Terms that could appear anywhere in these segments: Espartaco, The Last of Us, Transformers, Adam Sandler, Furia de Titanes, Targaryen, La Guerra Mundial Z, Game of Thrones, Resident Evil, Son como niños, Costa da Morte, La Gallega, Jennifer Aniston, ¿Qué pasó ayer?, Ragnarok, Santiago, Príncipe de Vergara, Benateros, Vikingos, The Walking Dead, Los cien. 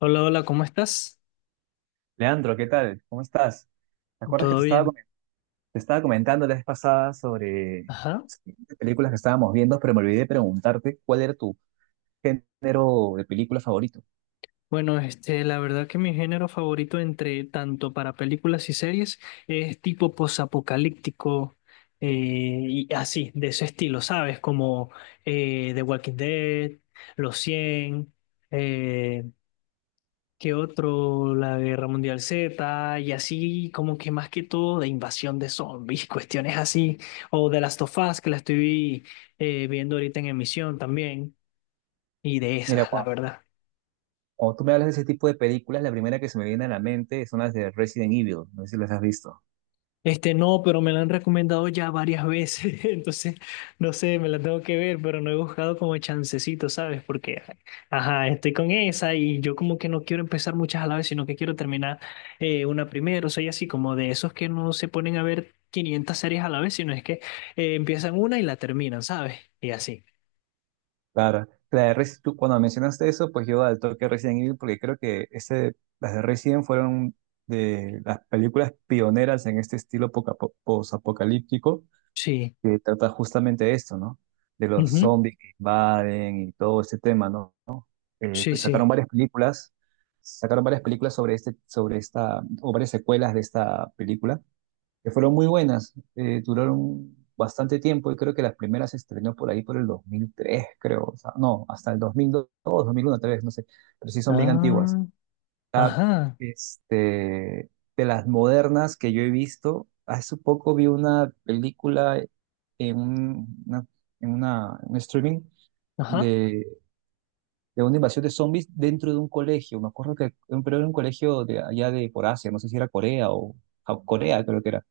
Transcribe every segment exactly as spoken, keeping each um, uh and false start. Hola, hola, ¿cómo estás? Leandro, ¿qué tal? ¿Cómo estás? ¿Te acuerdas que ¿Todo te estaba, bien? comen- te estaba comentando la vez pasada sobre Ajá. sobre películas que estábamos viendo? Pero me olvidé de preguntarte, ¿cuál era tu género de película favorito? Bueno, este, la verdad que mi género favorito entre tanto para películas y series es tipo posapocalíptico eh, y así, de ese estilo, ¿sabes? Como eh, The Walking Dead, Los cien eh, ¿qué otro? La Guerra Mundial Z y así como que más que todo de invasión de zombies, cuestiones así, o The Last of Us que la estoy eh, viendo ahorita en emisión también. Y de Mira, esas, la cuando, verdad. cuando tú me hablas de ese tipo de películas, la primera que se me viene a la mente son las de Resident Evil. No sé si las has visto. Este no, pero me la han recomendado ya varias veces, entonces no sé, me la tengo que ver, pero no he buscado como chancecito, ¿sabes? Porque, ajá, estoy con esa y yo como que no quiero empezar muchas a la vez, sino que quiero terminar eh, una primero. Soy así como de esos que no se ponen a ver quinientas series a la vez, sino es que eh, empiezan una y la terminan, ¿sabes? Y así. Claro, la de Resi- tú, cuando mencionaste eso, pues yo al toque Resident Evil, porque creo que ese, las de Resident fueron de las películas pioneras en este estilo poca- po- posapocalíptico. Sí. Que trata justamente esto, ¿no? De los Ujú. zombies que invaden y todo este tema, ¿no? Eh, Sí, pues sacaron sí. varias películas, sacaron varias películas sobre este, sobre esta, o varias secuelas de esta película, que fueron muy buenas. Eh, duraron bastante tiempo y creo que las primeras se estrenó por ahí por el dos mil tres, creo. O sea, no, hasta el dos mil dos, dos mil uno, tal vez, no sé, pero sí son bien antiguas. Ah, Ah, ajá, este, de las modernas que yo he visto, hace poco vi una película en, un- una, en una, en un streaming ajá. de, de una invasión de zombies dentro de un colegio. Me acuerdo que pero era un colegio de allá de por Asia. No sé si era Corea o ja- Corea, creo que era.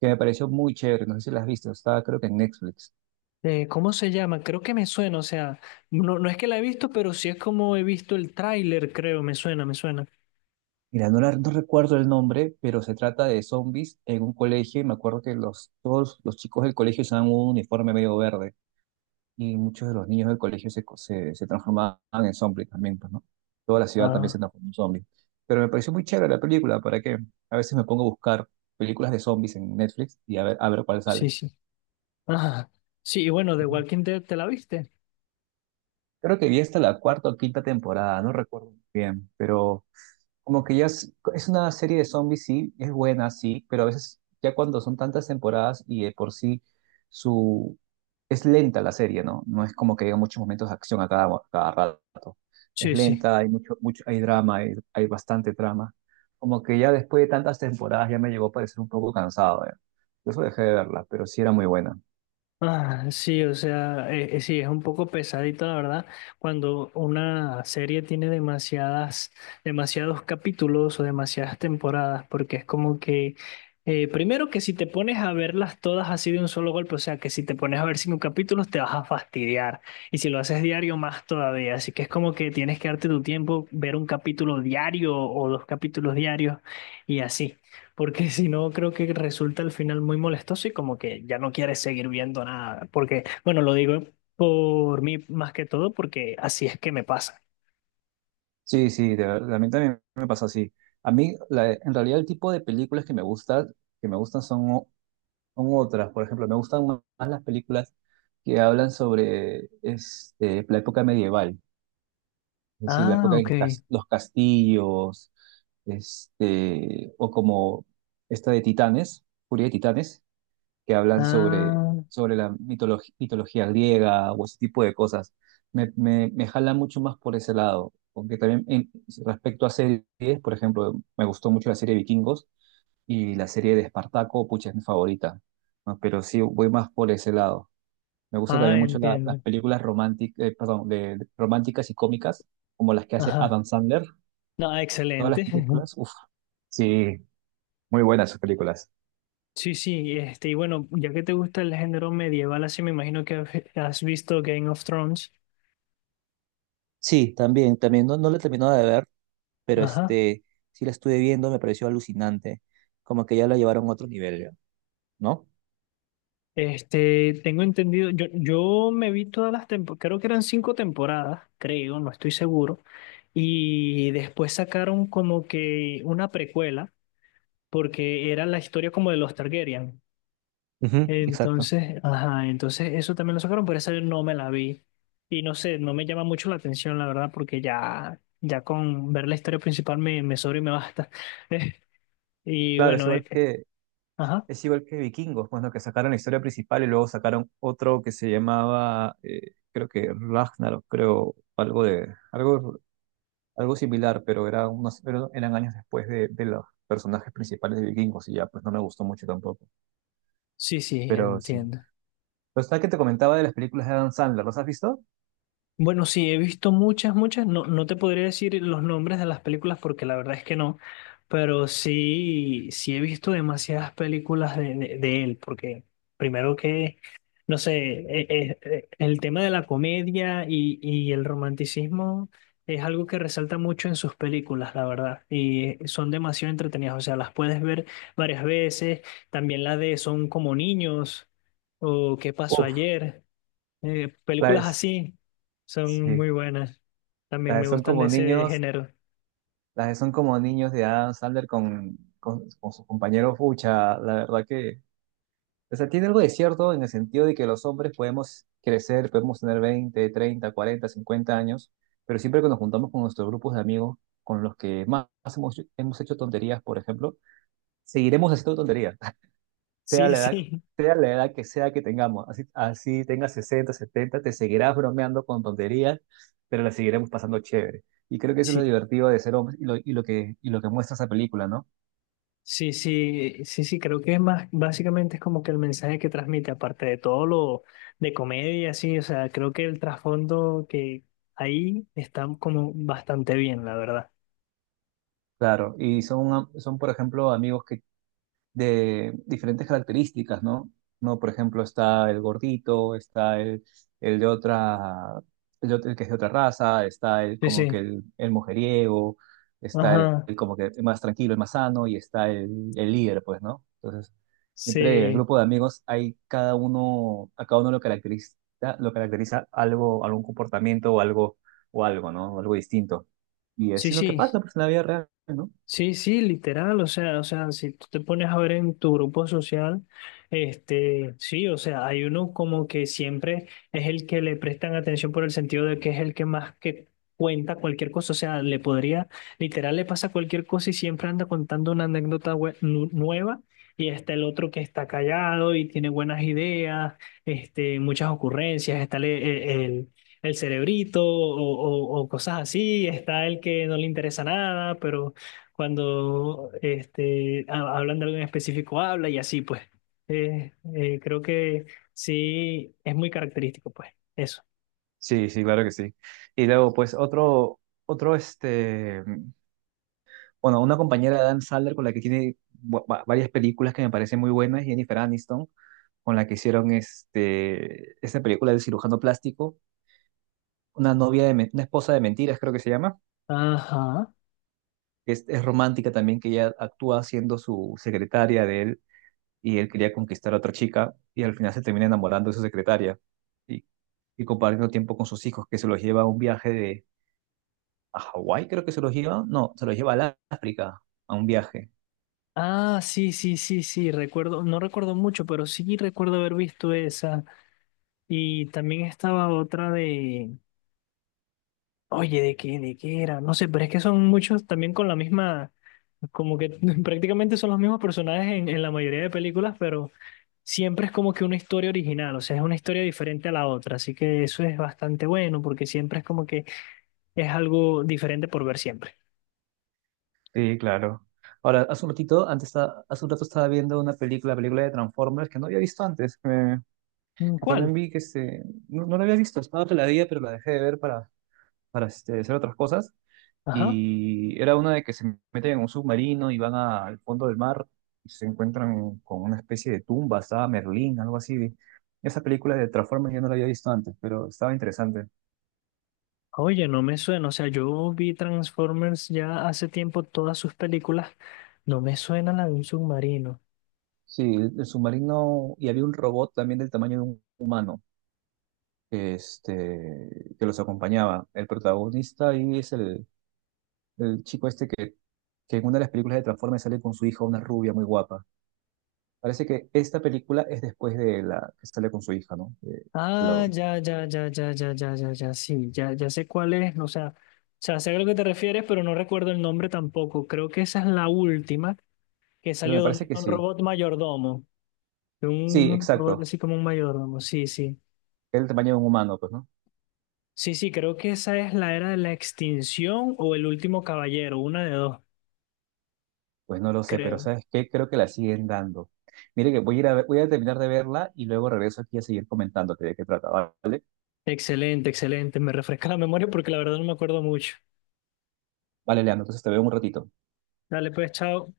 Que me pareció muy chévere. No sé si la has visto, estaba creo que en Netflix. Eh, ¿cómo se llama? Creo que me suena, o sea, no, no es que la he visto, pero sí es como he visto el tráiler, creo, me suena, me suena. Mira, no, la- no recuerdo el nombre, pero se trata de zombies en un colegio y me acuerdo que los, todos los chicos del colegio usaban un uniforme medio verde, y muchos de los niños del colegio se, co- se, se transformaban en zombies también, pues, ¿no? Toda la ciudad también se Ah, transformó en zombies. Pero me pareció muy chévere la película, ¿para qué? A veces me pongo a buscar películas de zombies en Netflix, y a ver, a ver cuál sí, sale. sí. Ajá. Sí, y bueno, The Walking Dead, ¿te la viste? Creo que vi hasta la cuarta o quinta temporada, no recuerdo muy bien, pero como que ya es, es una serie de zombies, sí, es buena, sí, pero a veces ya cuando son tantas temporadas y de por sí su es lenta la serie, ¿no? No es como que haya muchos momentos de acción a cada, a cada rato. Es Sí, sí. lenta, hay mucho, mucho, hay drama, hay, hay bastante drama. Como que ya después de tantas temporadas ya me llegó a parecer un poco cansado, ¿eh? Por eso dejé de verla, pero sí era muy buena. Ah, sí, o sea, eh, eh, sí, es un poco pesadito, la verdad, cuando una serie tiene demasiadas, demasiados capítulos o demasiadas temporadas, porque es como que, eh, primero que si te pones a verlas todas así de un solo golpe, o sea, que si te pones a ver cinco capítulos te vas a fastidiar, y si lo haces diario más todavía, así que es como que tienes que darte tu tiempo, ver un capítulo diario o dos capítulos diarios y así. Porque si no, creo que resulta al final muy molestoso y como que ya no quieres seguir viendo nada. Porque, bueno, lo digo por mí más que todo porque así es que me pasa. Sí, sí, de verdad, a mí también me pasa así. A mí, la- en realidad, el tipo de películas que me gusta, que me gustan, son son otras. Por ejemplo, me gustan más más las películas que hablan sobre este, la época medieval, es decir, la Ah, época ok. de cas- los castillos, este, o como esta de Titanes, Furia de Titanes, que hablan sobre, Ah, sobre la mitologi- mitología griega o ese tipo de cosas. Me, me, me jala mucho más por ese lado. Aunque también, en- respecto a series, por ejemplo, me gustó mucho la serie Vikingos y la serie de Espartaco. Pucha, es mi favorita, ¿no? Pero sí, voy más por ese lado. Me gusta ah, también mucho la- las entiendo. películas románticas, perdón, de, de- románticas y cómicas, como las que hace Ajá. Adam Sandler. No, Todas las excelente. películas, uff. Sí, muy buenas sus películas. Sí, sí, este, y bueno, ya que te gusta el género medieval, así me imagino que has has visto Game of Thrones. Sí, también, también, no, no la he terminado de ver, pero Ajá. este, sí la estuve viendo. Me pareció alucinante, como que ya la llevaron a otro nivel, ya, ¿no? Este, tengo entendido, yo, yo me vi todas las temporadas, creo que eran cinco temporadas, creo, no estoy seguro, y después sacaron como que una precuela, porque era la historia como de los Targaryen. Ujú, exacto. Entonces, ajá, entonces eso también lo sacaron, pero esa yo no me la vi. Y no sé, no me llama mucho la atención, la verdad, porque ya, ya con ver la historia principal me, me sobra y me basta. Y Claro, es bueno, eh, igual que ajá, Es igual que Vikingos. Bueno, que sacaron la historia principal y luego sacaron otro que se llamaba, eh, creo que Ragnarok, creo, algo de, algo, algo similar, pero era unos, pero eran años después de, de los personajes principales de Vikingos, y ya, pues no me gustó mucho tampoco. sí, sí, Pero sí. entiendo. Lo que te comentaba de las películas de Adam Sandler, ¿los has visto? Bueno, sí, he visto muchas, muchas. No, no te podría decir los nombres de las películas porque la verdad es que no, pero sí, sí he visto demasiadas películas de, de, de él, porque primero que, no sé, eh, eh, eh, el tema de la comedia y, y el romanticismo es algo que resalta mucho en sus películas, la verdad, y son demasiado entretenidas, o sea, las puedes ver varias veces, también la de Son como niños o ¿Qué pasó Uf, ayer? Eh, la películas es, así son sí, muy buenas. También la de me son gustan de como ese niños, género. las de Son Como Niños de Adam Sandler con, con, con sus compañeros, pucha, la verdad que o sea, tiene algo de cierto en el sentido de que los hombres podemos crecer, podemos tener veinte treinta cuarenta cincuenta años, pero siempre que nos juntamos con nuestros grupos de amigos, con los que más hemos, hemos hecho tonterías, por ejemplo, seguiremos haciendo tonterías, sea Sí, la edad, sí, sea la edad que sea que tengamos. Así, así tengas sesenta, setenta, te seguirás bromeando con tonterías, pero la seguiremos pasando chévere. Y creo que eso es lo sí, divertido de ser hombres y lo, y lo que, y lo que muestra esa película, ¿no? sí, sí, sí, sí, creo que es más, básicamente es como que el mensaje que transmite, aparte de todo lo de comedia, sí, o sea, creo que el trasfondo que ahí está como bastante bien, la verdad. Claro, y son, son, por ejemplo, amigos que de diferentes características, ¿no? No, por ejemplo, está el gordito, está el, el de otra, el, de otra- el que es de otra raza, está el Sí, como que sí, el, el mujeriego, está el, ajá, el como que el más tranquilo, el más sano, y está el, el líder, pues, ¿no? Entonces, siempre en el sí, grupo de amigos hay cada uno, a cada uno lo caracteriza, lo caracteriza, algo, algún comportamiento o algo, o algo, ¿no? Algo distinto. Y sí, así es lo que sí, pasa, pues, en la vida real, ¿no? sí, sí, literal, o sea, o sea, si tú te pones a ver en tu grupo social, este, sí, o sea, hay uno como que siempre es el que le prestan atención por el sentido de que es el que más que cuenta cualquier cosa, o sea, le podría, literal, le pasa cualquier cosa y siempre anda contando una anécdota bue- nu- nueva y está el otro que está callado y tiene buenas ideas, este, muchas ocurrencias, está el, el el- el cerebrito o, o, o cosas así, está el que no le interesa nada, pero cuando este, ha- hablan de algo en específico, habla y así, pues. Eh, eh, creo que sí, es muy característico, pues, eso. Sí, sí, claro que sí. Y luego, pues, otro, otro, este, bueno, una compañera de Adam Sandler con la que tiene bu- va- varias películas que me parecen muy buenas, Jennifer Aniston, con la que hicieron este, esta película del cirujano plástico, una novia de, men- Una Esposa de Mentiras, creo que se llama, Ajá. que es, es romántica también, que ella actúa siendo su secretaria de él, y él quería conquistar a otra chica, y al final se termina enamorando de su secretaria, y, y compartiendo tiempo con sus hijos, que se los lleva a un viaje a Hawái, creo que se los lleva. No, se los lleva al África a un viaje. Ah, sí, sí, sí, sí, recuerdo, no recuerdo mucho, pero sí recuerdo haber visto esa. Y también estaba otra de, oye, ¿de qué, ¿de qué era? No sé, pero es que son muchos también con la misma, como que prácticamente son los mismos personajes en, en la mayoría de películas, pero siempre es como que una historia original, o sea, es una historia diferente a la otra, así que eso es bastante bueno porque siempre es como que es algo diferente por ver siempre. Sí, claro. Ahora, hace un ratito, antes, esta- hace un rato estaba viendo una película, película de Transformers que no había visto antes, que, Mm, que también ¿cuál? vi, que este, no, no la había visto, estaba otra la día, pero la dejé de ver para, para este, hacer otras cosas. Ajá. Y era una de que se meten en un submarino y van a- al fondo del mar, y se encuentran con una especie de tumba, estaba Merlín, algo así. Esa película de Transformers yo no la había visto antes, pero estaba interesante. Oye, no me suena, o sea, yo vi Transformers ya hace tiempo todas sus películas, no me suena la de un submarino. Sí, el, el submarino, y había un robot también del tamaño de un humano este, que los acompañaba. El protagonista ahí es el, el chico este que, que en una de las películas de Transformers sale con su hija, una rubia muy guapa. Parece que esta película es después de la que sale con su hija, ¿no? Eh, Ah, lo- ya, ya, ya, ya, ya, ya, ya, ya, sí, ya, ya sé cuál es, o sea, o sea, sé a lo que te refieres, pero no recuerdo el nombre tampoco. Creo que esa es la última que pero salió me donde parece que está un sí. robot mayordomo, Sí, un robot exacto. así como un mayordomo, sí, sí. Es el tamaño de un humano, pues, ¿no? Sí, sí, creo que esa es la era de la extinción o el último caballero, una de dos, Pues no lo sé, pero creo. ¿sabes qué? Creo que la siguen dando. Mire que voy a ir a ver- voy a terminar de verla y luego regreso aquí a seguir comentándote de qué trata, ¿vale? Excelente, excelente, me refresca la memoria porque la verdad no me acuerdo mucho. Vale, Leandro, entonces te veo en un ratito. Dale, pues, chao.